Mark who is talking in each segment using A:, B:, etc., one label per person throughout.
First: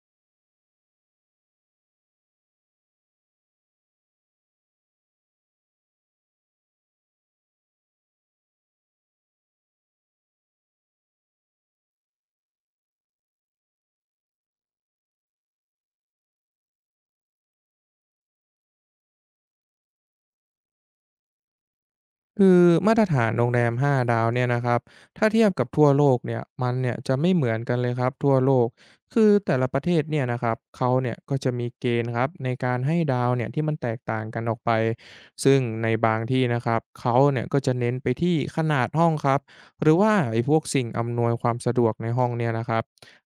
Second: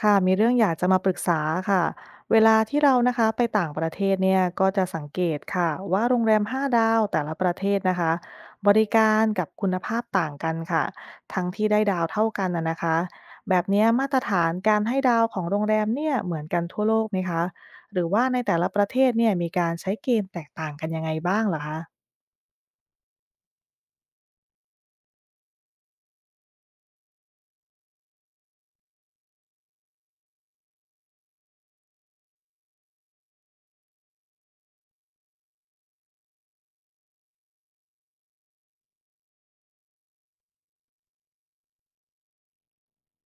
A: ค่ะมีเรื่องอยากจะมาปรึกษาค่ะเวลาที่เรานะคะไปต่างประเทศเนี่ยก็จะสังเกตค่ะว่าโรงแรม5ดาวแต่ละประเทศนะคะบริการกับคุณภาพต่างกันค่ะทั้งที่ได้ดาวเท่ากันนะนะคะแบบเนี้ยมาตรฐานการให้ดาวของโรงแรมเนี่ยเหมือนกันทั่วโลกไหมคะหรือว่าในแต่ละประเทศเนี่ยมีการใช้เกณฑ์แตกต่างกันยังไงบ้างเหรอคะ
B: คือมาตรฐานโรงแรม5ดาวเนี่ยนะครับถ้าเทียบกับทั่วโลกเนี่ยมันเนี่ยจะไม่เหมือนกันเลยครับทั่วโลกคือแต่ละประเทศเนี่ยนะครับเขาเนี่ยก็จะมีเกณฑ์ครับในการให้ดาวเนี่ยที่มันแตกต่างกันออกไปซึ่งในบางที่นะครับเขาเนี่ยก็จะเน้นไปที่ขนาดห้องครับหรือว่าไอ้พวกสิ่งอำนวยความสะดวกในห้องเนี่ยนะครับ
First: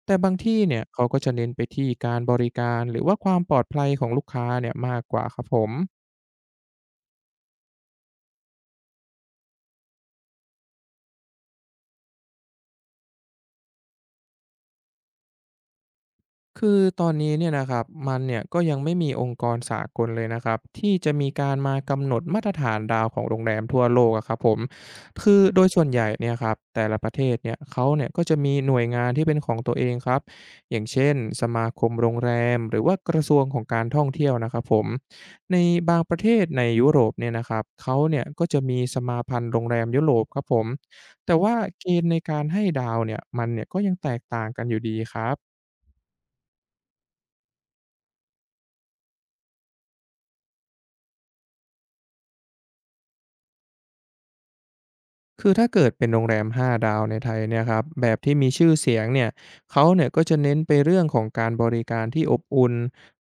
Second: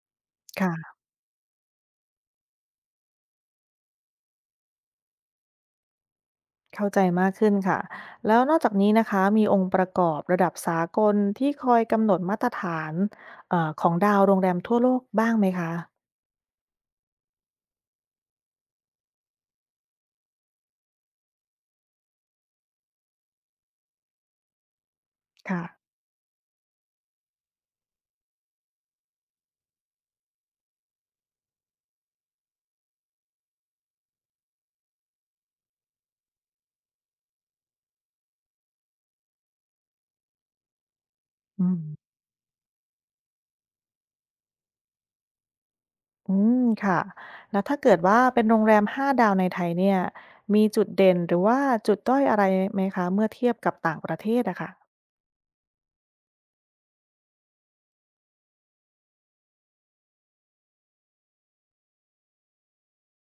B: แต่บางที่เนี่ยเขาก็จะเน้นไปที่การบริการหรือว่าความปลอดภัยของลูกค้าเนี่ยมากกว่าครับผม
A: เข้าใจมากขึ้นค่ะแล้วนอกจากนี้นะคะมีองค์ประกอบระดับสากลที่คอยกำหนดมาตรฐานของดาวโรงแรมทั่วโลกบ้างไหมคะ
B: คือตอนนี้เนี่ยนะครับมันเนี่ยก็ยังไม่มีองค์กรสากลเลยนะครับที่จะมีการมากำหนดมาตรฐานดาวของโรงแรมทั่วโลกอะครับผมคือโด
A: ค่ะ
B: ยส่วนใหญ่เนี่ยครับแต่ละประเทศเนี่ยเขาเนี่ยก็จะมีหน่วยงานที่เป็นของตัวเองครับอย่างเช่นสมาคมโรงแรมหรือว่ากระทรวงของการท่องเที่ยวนะครับผมในบางประเทศในยุโรปเนี่ยนะครับเขาเนี่ยก็จะมีสมาพันธ์โรงแรมยุโรปครับผมแต่ว่า
A: อืม
B: เกณฑ์ในการให้ดาวเนี่ยมันเนี่ยก็ยังแตกต่างกันอยู่ดีครับ
A: อืมค่ะแล้วถ้าเกิดว่าเป็นโรงแรม5ดาวในไทยเนี่ยมีจุดเด่นหรือว่าจุดด้อยอะไรไหมคะเมื่อเทียบกับต่างประเทศอะค่ะ
B: คือถ้าเกิดเป็นโรงแรม5ดาวในไทยเนี่ยครับแบบที่มีชื่อเสียงเนี่ยเขาเนี่ยก็จะเน้นไปเรื่องของการบริการที่อบอุ่น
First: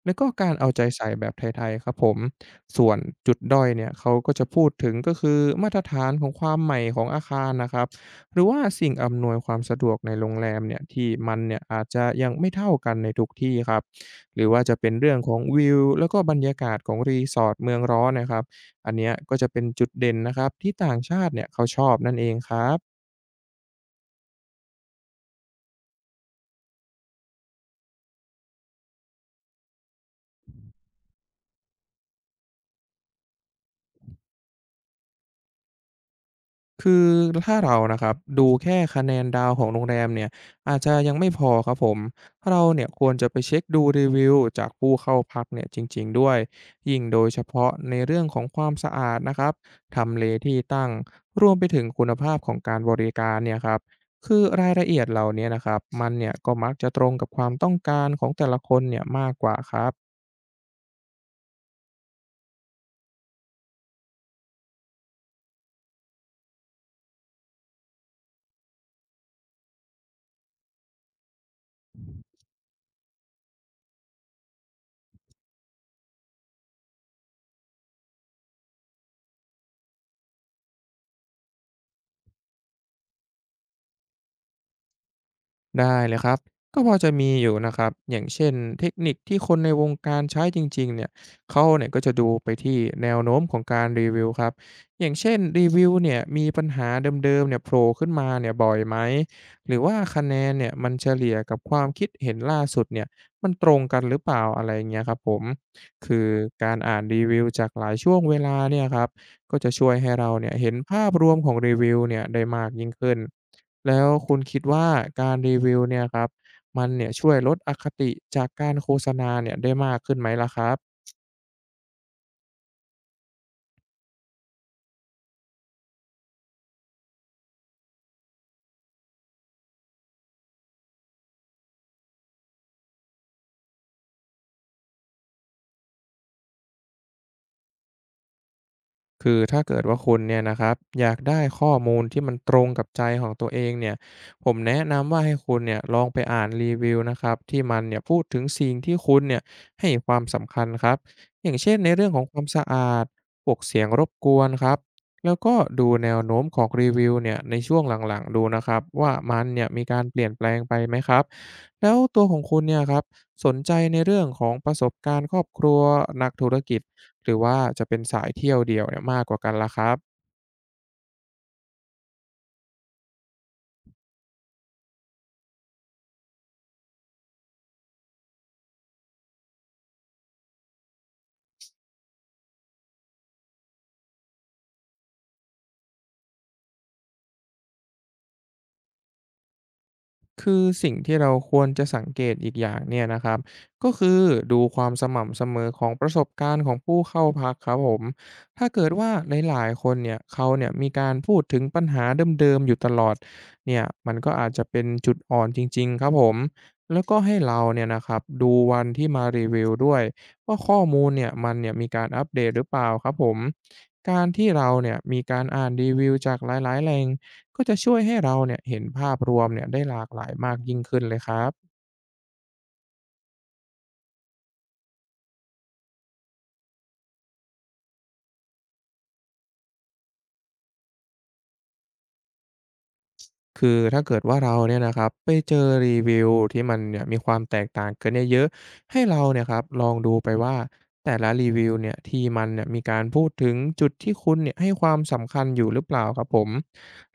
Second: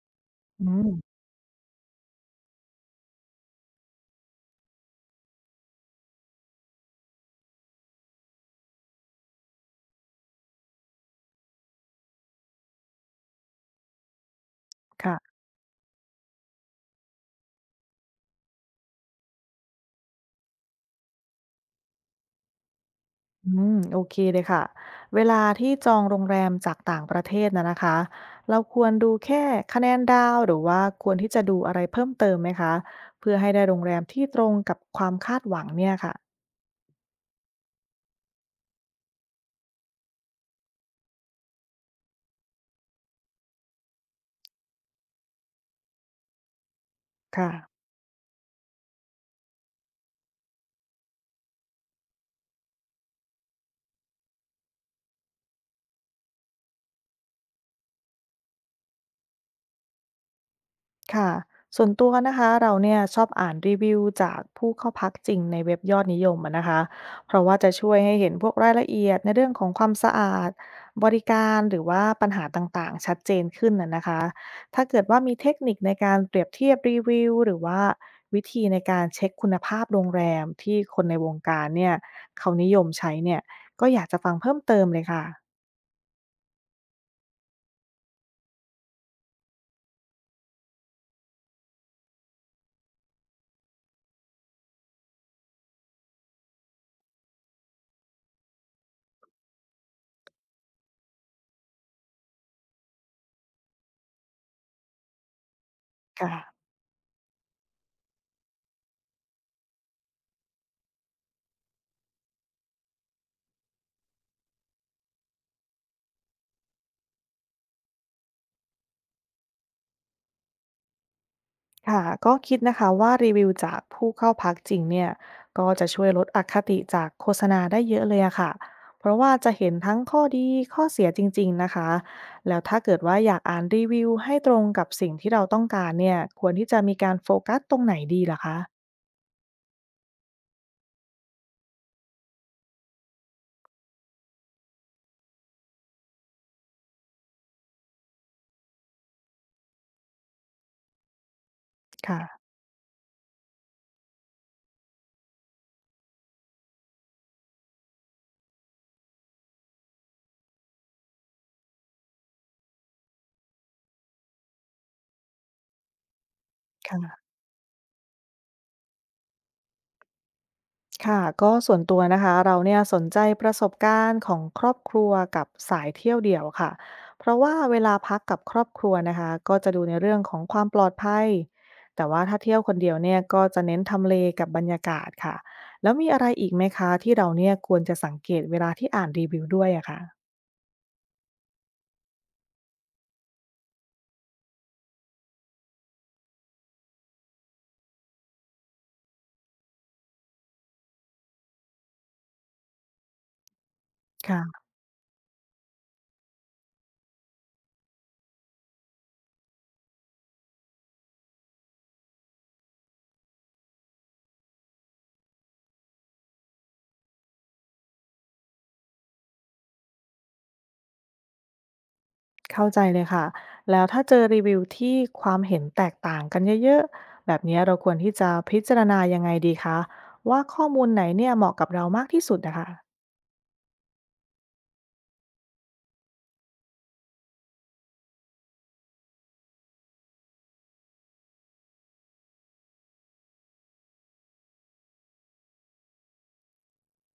B: และก็การ
A: อื
B: เอาใจ
A: ม
B: ใส่แบบไทยๆครับผมส่วนจุดด้อยเนี่ยเขาก็จะพูดถึงก็คือมาตรฐานของความใหม่ของอาคารนะครับหรือว่าสิ่งอำนวยความสะดวกในโรงแรมเนี่ยที่มันเนี่ยอาจจะยังไม่เท่ากันในทุกที่ครับหรือว่าจะเป็นเรื่องข
A: ค่ะ
B: องวิวแล้วก็บรรยากาศของรีสอร์ทเมืองร้อนนะครับ อันเนี้ยก็จะเป็นจุดเด่นนะครับที่ต่างชาติเนี่ยเขาชอบนั่นเองครับ
A: อืมโอเคเลยค่ะเวลาที่จองโรงแรมจากต่างประเทศนะนะคะเราควรดูแค่คะแนนดาวหรือว่าควรที่จะดูอะไรเพิ่มเติมไหมคะเพื่อให้ได้โรงแรมที่ตรงกับความคาดหวังเนี่ยค่ะ
B: คือถ้าเรานะครับดูแค่คะแนนดาวของโรงแรมเนี่ยอาจจะยังไม่พอครับผมเราเนี่ยควรจะไปเช็คดูรีวิวจากผู้เข้าพักเนี่ยจริงๆด้วยยิ่งโดยเฉพาะ
A: ค่ะ
B: ในเรื่องของความสะอาดนะครับทำเลที่ตั้งรวมไปถึงคุณภาพของการบริการเนี่ยครับคือรายละเอียดเหล่านี้นะครับมันเนี่ยก็มักจะตรงกับความต้องการของแต่ละคนเนี่ยมากกว่าครับ
A: ค่ะส่วนตัวนะคะเราเนี่ยชอบอ่านรีวิวจากผู้เข้าพักจริงในเว็บยอดนิยมอะนะคะเพราะว่าจะช่วยให้เห็นพวกรายละเอียดในเรื่องของความสะอาดบริการหรือว่าปัญหาต่างๆชัดเจนขึ้นนะนะคะถ้าเกิดว่ามีเทคนิคในการเปรียบเทียบรีวิวหรือว่าวิธีในการเช็คคุณภาพโรงแรมที่คนในวงการเนี่ยเขานิยมใช้เนี่ยก็อยากจะฟังเพิ่มเติมเลยค่ะ
B: ได้เลยครับ ก็พอจะมีอยู่นะครับอย่างเช่นเทคนิคที่คนในวงการใช้จริงๆเนี่ยเขาเนี่ยก็จะดูไปที่แนวโน้มของการรีวิวครับอย่างเช่นรีวิวเนี่ยมีปัญหาเดิมๆเนี่ยโผล่ขึ้นมาเนี่ยบ่อยไหม หรือว่าคะแนนเนี่ยมันเฉลี่ยกับความคิดเห็นล่าสุดเนี่ยมันตรงกันหรือเปล่าอะไรเงี้ยครับผม คือ
A: ค่ะ
B: การอ่านรีวิวจากหลายช่วงเวลาเนี่ยครับก็จะช่วยให้เราเนี่ยเห็นภาพรวมของรีวิวเนี่ยได้มากยิ่งขึ้น แล้วคุณคิดว่าการรีวิวเนี่ยครับมันเนี่ยช่วยลดอคติจากการโฆษณาเนี่ยได้มากขึ้นไหมล่ะครับ
A: ค่ะก็คิดนะคะว่ารีวิวจากผู้เข้าพักจริงเนี่ยก็จะช่วยลดอคติจากโฆษณาได้เยอะเลยอะค่ะเพราะว่าจะเห็นทั้งข้อดีข้อเสียจริงๆนะคะแล้วถ้าเกิดว่าอยากอ่านรีวิวให้ตรงกับสิ่งที่เราต้องการเนี่ยควรที่จะมีการโฟกัสตรงไหนดีลหรคะ
B: คือถ้าเกิดว่าคุณเนี่ยนะครับอยากได้ข้อมูลที่มันตรงกับใจของตัวเองเนี่ยผมแนะนำว่าให้คุณเนี่ยลองไปอ่านรีวิวนะครับที่มันเนี่ยพูดถึงสิ่งที่คุณเนี่ยให้ความสำคัญครับอย่างเช่นในเรื่องของความ
A: ค่ะ
B: สะอาดพวกเสียงรบกวนครับแล้วก็ดูแนวโน้มของรีวิวเนี่ยในช่วงหลังๆดูนะครับว่ามันเนี่ยมีการเปลี่ยนแปลงไปไหมครับแล้วตัวของคุณเนี่ยครับสนใจในเรื่องของประสบการณ์ครอบครัวนักธุรกิจ ห
A: ค่ะ
B: รือว่าจะเป็นสายเที่ยวเดียวเนี่ยมากกว่ากันล่ะครับ
A: ค่ะก็ส่วนตัวนะคะเราเนี่ยสนใจประสบการณ์ของครอบครัวกับสายเที่ยวเดี่ยวค่ะเพราะว่าเวลาพักกับครอบครัวนะคะก็จะดูในเรื่องของความปลอดภัยแต่ว่าถ้าเที่ยวคนเดียวเนี่ยก็จะเน้นทำเลกับบรรยากาศค่ะแล้วมีอะไรอีกไหมคะที่เราเนี่ยควรจะสังเกตเวลาที่อ่านรีวิวด้วยอะค่ะ
B: คือสิ่งที่เราควรจะสังเกตอีกอย่างเนี่ยนะครับก็คือดูความสม่ำเสมอของประสบการณ์ของผู้เข้าพักครับผมถ้าเกิดว่าหลายๆคนเนี่ยเขาเนี่ยมีการพูดถึงปัญหาเดิมๆอยู่ตลอดเนี่ยมันก็อาจ
A: ค่ะ
B: จะเป็นจุดอ่อนจริงๆครับผมแล้วก็ให้เราเนี่ยนะครับดูวันที่มารีวิวด้วยว่าข้อมูลเนี่ยมันเนี่ยมีการอัปเดตหรือเปล่าครับผมการที่เราเนี่ยมีการอ่านรีวิวจากหลายๆแหล่ง ก็จะช่วยให้เราเนี่ยเห็นภาพรวมเนี่ยได้หลากหลายมากยิ่งขึ้นเลยครับ
A: เข้าใจเลยค่ะแล้วถ้าเจอรีวิวที่ความเห็นแตกต่างกันเยอะๆแบบนี้เราควรที่จะพิจารณายังไงดีคะว่าข้อมูลไหนเนี่ยเหมาะกับเรามากที่สุดนะคะ
B: คือถ้าเกิดว่าเราเนี่ยนะครับไปเจอรีวิวที่มันเนี่ยมีความแตกต่างกันเนี่ยเยอะให้เราเนี่ยครับลองดูไปว่าแต่ละรีวิวเนี่ยที่มันเนี่ยมีการพูดถึงจุดที่คุณเนี่ยให้ความสำคัญอยู่หรือเปล่าครับผม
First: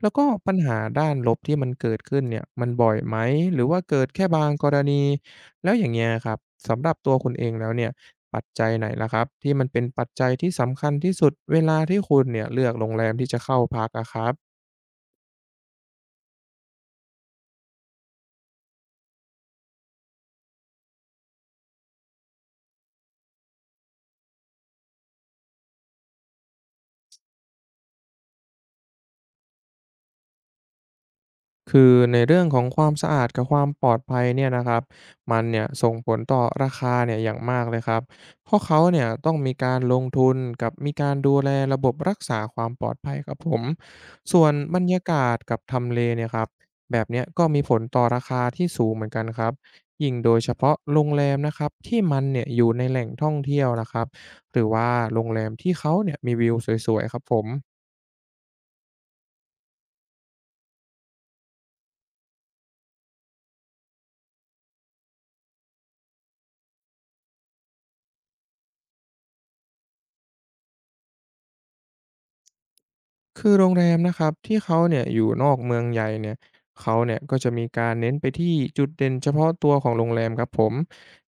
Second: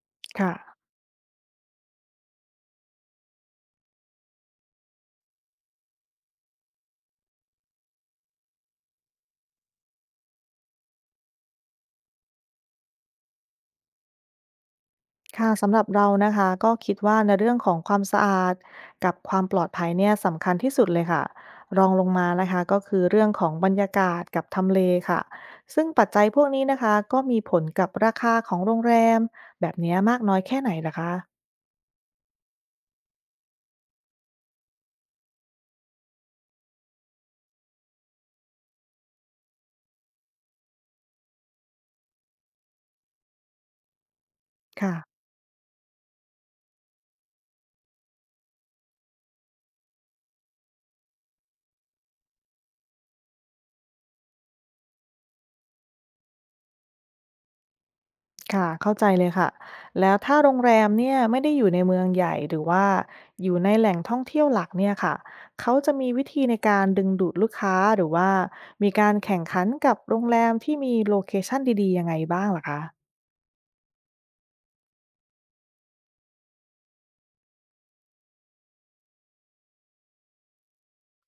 B: แล้วก็
A: ค่ะ
B: ปัญหาด้านลบที่มันเกิดขึ้นเนี่ยมันบ่อยไหมหรือว่าเกิดแค่บางกรณีแล้วอย่างเงี้ยครับสำหรับตัวคุณเองแล้วเนี่ยปัจจัยไหนล่ะครับที่มันเป็นปัจจัยที่สำคัญที่สุดเวลาที่คุณเนี่ยเลือกโรงแรมที่จะเข้าพักอะครับ
A: ค่ะสำหรับเรานะคะก็คิดว่าในเรื่องของความสะอาดกับความปลอดภัยเนี่ยสำคัญที่สุดเลยค่ะรองลงมานะคะก็คือเรื่องของบรรยากาศกับทำเลค่ะซึ่งปัจจัยพวกนี้นะคะก็มีผลกับราคาของโรงแรมแบบนี้มากน้อยแค่ไหนล่ะคะ
B: คือในเรื่องของความสะอาดกับความปลอดภัยเนี่ยนะครับมันเนี่ยส่งผลต่อราคาเนี่ยอย่างมากเลยครับเพราะเขาเนี่ยต้องมีการลงทุนกับมีการดูแลระบบรักษาความปลอดภัยครับผมส่วนบรรยา
A: ค่ะ
B: กาศกับทำเลเนี่ยครับแบบเนี้ยก็มีผลต่อราคาที่สูงเหมือนกันครับยิ่งโดยเฉพาะโรงแรมนะครับที่มันเนี่ยอยู่ในแหล่งท่องเที่ยวนะครับหรือว่าโรงแรมที่เขาเนี่ยมีวิวสวยๆครับผม
A: ค่ะเข้าใจเลยค่ะแล้วถ้าโรงแรมเนี่ยไม่ได้อยู่ในเมืองใหญ่หรือว่าอยู่ในแหล่งท่องเที่ยวหลักเนี่ยค่ะเขาจะมีวิธีในการดึงดูดลูกค้าหรือว่ามีการแข่งขันกับโรงแรมที่มีโลเคชั่นดีๆยังไงบ้างล่ะคะ
B: คือโรงแรมนะครับที่เขาเนี่ยอยู่นอกเมืองใหญ่เนี่ยเขาเนี่ยก็จะมีการเน้นไปที่จุดเด่นเฉพาะตัวของโรงแรมครับผม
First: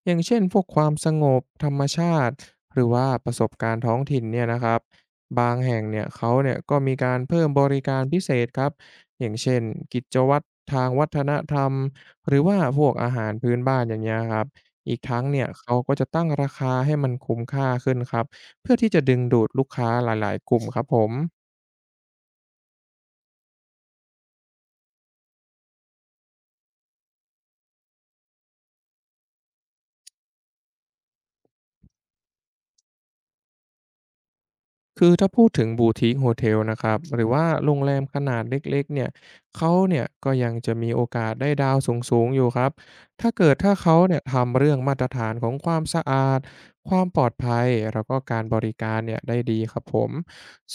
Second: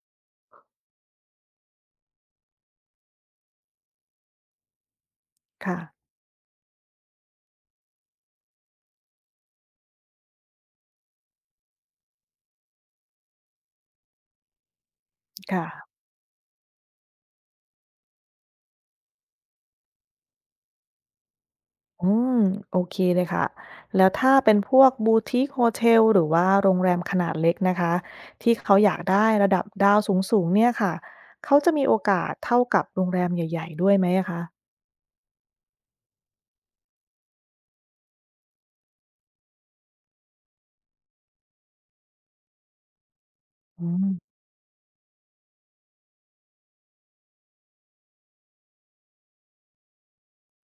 B: อย่างเช่นพวกความสงบธรรมชาติหรือว่าประสบการณ์ท้องถิ่นเนี่ยนะครับบางแห่
A: ค่ะ
B: งเนี่ยเขาเนี่ยก็มีการเพิ่มบริการพิเศษครับอย่างเช่นกิจวัตรทางวัฒนธรรมหรือว่าพวกอาหารพื้นบ้านอย่างเงี้ยครับอีกทั้งเนี่ย
A: ค่ะ
B: เขาก็จะตั้งราคาให้มันคุ้มค่าขึ้นครับเพื่อที่จะดึงดูดลูกค้าหลายๆกลุ่มครับผม
A: อืมโอเคเลยค่ะแล้วถ้าเป็นพวกบูติกโฮเทลหรือว่าโรงแรมขนาดเล็กนะคะที่เขาอยากได้ระดับดาวสูงๆเนี่ยค่ะเขาจะมีโอกาสเท่ากับโรงแรมใหญ่ๆด้วยไหมอะคะ
B: คือถ้าพูดถึงบูทิ i โฮเทลนะครับหรือว่าโรงแรมขนาดเล็กๆเนี่ยเขาเนี่ยก็ยังจะมีโอกาสได้ดาวสูงๆอยู่ครับถ้า
A: อื
B: เขาเนี่ย
A: ม
B: ทำเรื่องมาตรฐานของความสะอาดความปลอดภัยแล้วก็การบริการเนี่ยได้ดีครับผม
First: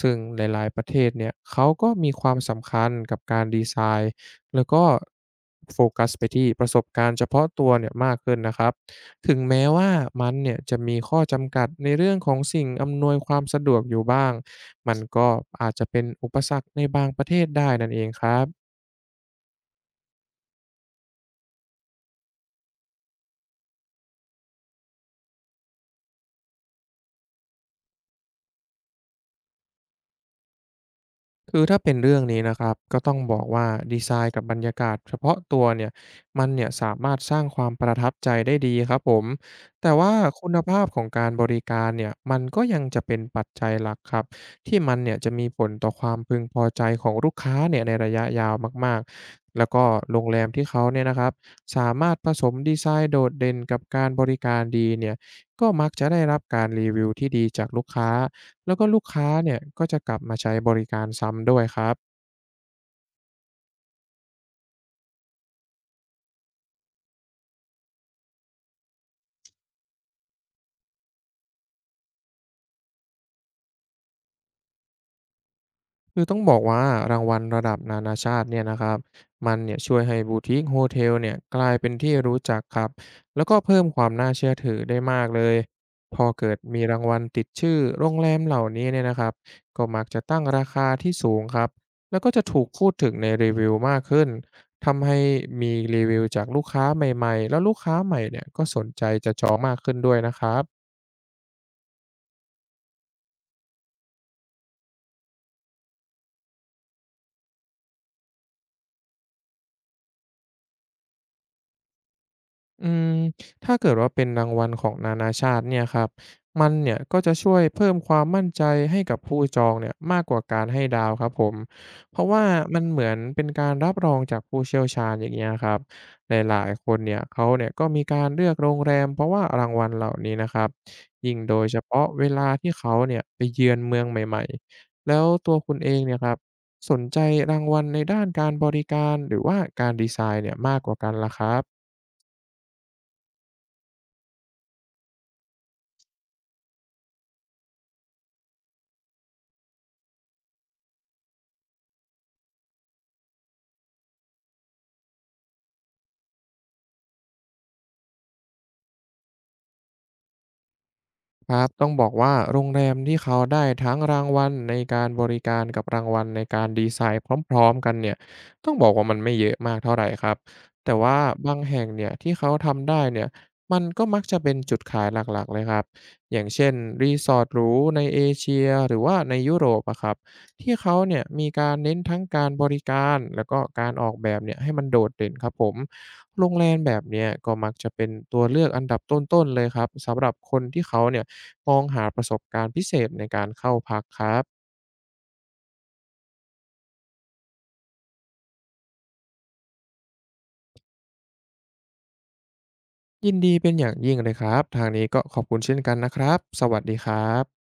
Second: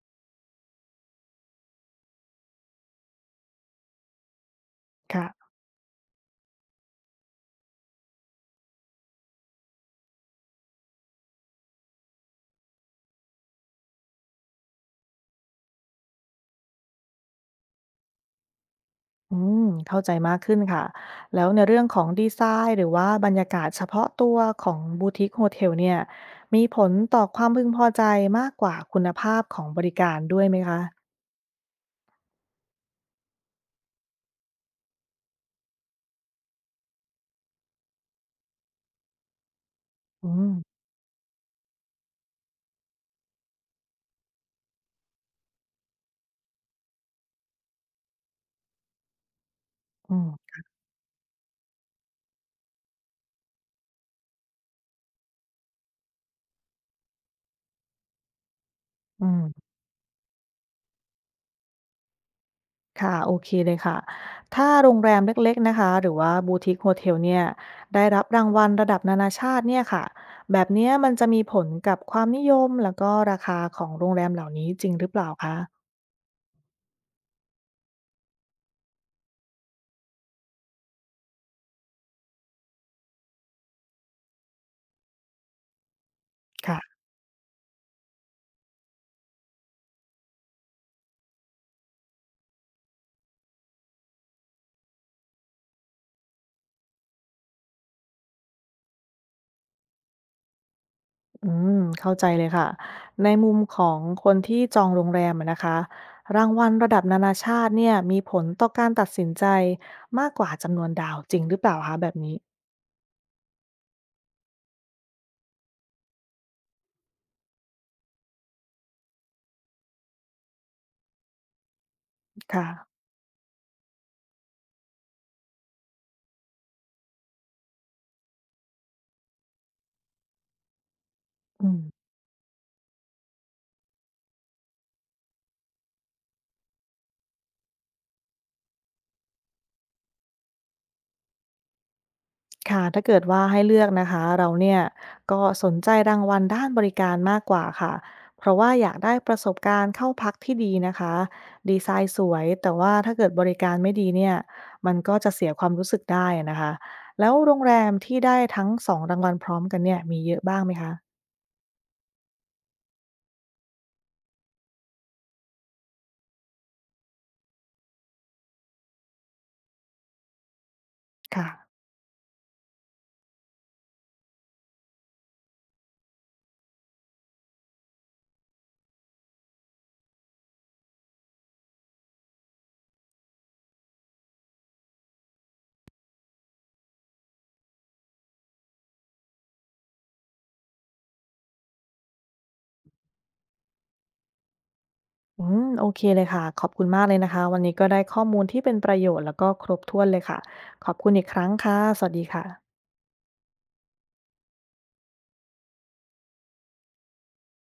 B: ซึ่งหลายๆประเทศเนี่ยเขาก็มีความสำคัญกับการดีไซน์แล้วก็
A: ค่ะ
B: โฟกัสไปที่ประสบการณ์เฉพาะตัวเนี่ยมากขึ้นนะครับ ถึงแม้ว่ามันเนี่ยจะมีข้อจำกัดในเรื่องของสิ่งอำนวยความสะดวกอยู่บ้าง มันก็อาจจะเป็นอุปสรรคในบางประเทศได้นั่นเองครับ
A: อืมเข้าใจมากขึ้นค่ะแล้วในเรื่องของดีไซน์หรือว่าบรรยากาศเฉพาะตัวของบูติกโฮเทลเนี่ยมีผลต่อความพึงพอใจมากกว่าคุณภาพของบริการด้วยไหมคะ
B: คือถ้าเป็นเรื่องนี้นะครับก็ต้องบอกว่าดีไซน์กับบรรยากาศเฉพาะตัวเนี่ยมันเนี่ยสามารถสร้างความประทับใจได้ดีครับผมแต่ว่า
A: อื
B: คุ
A: ม
B: ณภาพของการบริการเนี่ยมันก็ยังจะเป็นปัจจัยหลักครับที่มันเนี่ยจะมีผลต่อความพึงพอใจของลูกค้าเนี่ยในระยะยาวมากๆแล้วก็
A: อื
B: โรงแรม
A: ม
B: ที่เขาเนี่ยนะครับสามารถผสมดีไซน์โดดเด่นกับการบริการดีเนี่ยก็มักจะได้รับการรีวิวที่ดีจากลูกค้า แล้วก็ลูก
A: อื
B: ค้าเนี่ย
A: ม
B: ก็จะกลับมาใช้บริการซ้ำด้วยครับ
A: ค่ะโอเคเลยค่ะถ้าโรงแรมเล็กๆนะคะหรือว่าบูติกโฮเทลเนี่ยได้รับรางวัลระดับนานาชาติเนี่ยค่ะแบบเนี้ยมันจะมีผลกับความนิยมแล้วก็ราคาของโรงแรมเหล่านี้จริงหรือเปล่าคะ
B: คือต้องบอกว่ารางวัลระดับนานาชาติเนี่ยนะครับมันเนี่ยช่วยให้บูติกโฮเทลเนี่ยกลายเป็นที่รู้จักครับแล้วก็เพิ่มความน่าเชื่อถือได้มากเลยพอเกิด
A: ค่ะ
B: มีรางวัลติดชื่อโรงแรมเหล่านี้เนี่ยนะครับก็มักจะตั้งราคาที่สูงครับแล้วก็จะถูกพูดถึงในรีวิวมากขึ้นทำให้มีรีวิวจากลูกค้าใหม่ๆแล้วลูกค้าใหม่เนี่ยก็สนใจจะจองมากขึ้นด้วยนะครับ
A: อืมเข้าใจเลยค่ะในมุมของคนที่จองโรงแรมอะนะคะรางวัลระดับนานาชาติเนี่ยมีผลต่อการตัดสินใจมากกว่าจำนวนดาวจริงหรือเปล่าคะแบบนี้
B: อืมถ้าเกิดว่าเป็นรางวัลของนานาชาติเนี่ยครับมันเนี่ยก็จะช่วยเพิ่มความมั่นใจให้กับผู้จองเนี่ยมากกว่าการให้ดาวครับผมเพราะว่า
A: ค่ะ
B: มันเหมือนเป็นการรับรองจากผู้เชี่ยวชาญอย่างเงี้ยครับหลายๆคนเนี่ยเขาเนี่ยก็มีการเลือกโรงแรมเพราะว่ารางวัลเหล่านี้นะครับยิ่งโดย
A: อื
B: เฉ
A: ม
B: พาะเวลาที่เขาเนี่ยไปเยือนเมืองใหม่ๆแล้วตัวคุณเองเนี่ยครับสนใจรางวัลในด้านการบริการหรือว่าการดีไซน์เนี่ยมากกว่ากันล่ะครับ
A: ค่ะถ้าเกิดว่าให้เลือกนะคะเราเนี่ยก็สนใจรางวัลด้านบริการมากกว่าค่ะเพราะว่าอยากได้ประสบการณ์เข้าพักที่ดีนะคะดีไซน์สวยแต่ว่าถ้าเกิดบริการไม่ดีเนี่ยมันก็จะเสียความรู้สึกได้อนะคะแล้วโรงแรมที่ได้ทั้งสองรางวัลพร้อมกันเนี่ยมีเยอะบ้างไหมคะ
B: ครับต้องบอกว่าโรงแรมที่เขาได้ทั้งรางวัลในการบริการกับรางวัลในการดีไซน์พร้อมๆกันเนี่ยต้องบอกว่ามันไม่เยอะมากเท่าไรครับแต่ว่า
A: ค่ะ
B: บางแห่งเนี่ยที่เขาทำได้เนี่ยมันก็มักจะเป็นจุดขายหลักๆเลยครับอย่างเช่น Resort หรูในเอเชียหรือว่าในยุโรปอะครับที่เขาเนี่ยมีการเน้นทั้งการบริการแล้วก็การออกแบบเนี่ยให้มันโดดเด่นครับผม โรงแรมแบบเนี้ยก็มักจะเป็นตัวเลือกอันดับต้นๆเลยครับสำหรับคนที่เขาเนี่ยมองหาประสบการณ์พิเศษในการเข้าพักครับ
A: อืมโอเคเลยค่ะขอบคุณมากเลยนะคะวันนี้ก็ได้ข้อมูลที่เป็นประโยชน์แล้วก็ครบถ้วนเลยค่ะขอบคุณอีกครั้งค่ะสวัสดีค่ะ
B: ยินดีเป็นอย่างยิ่งเลยครับทางนี้ก็ขอบคุณเช่นกันนะครับสวัสดีครับ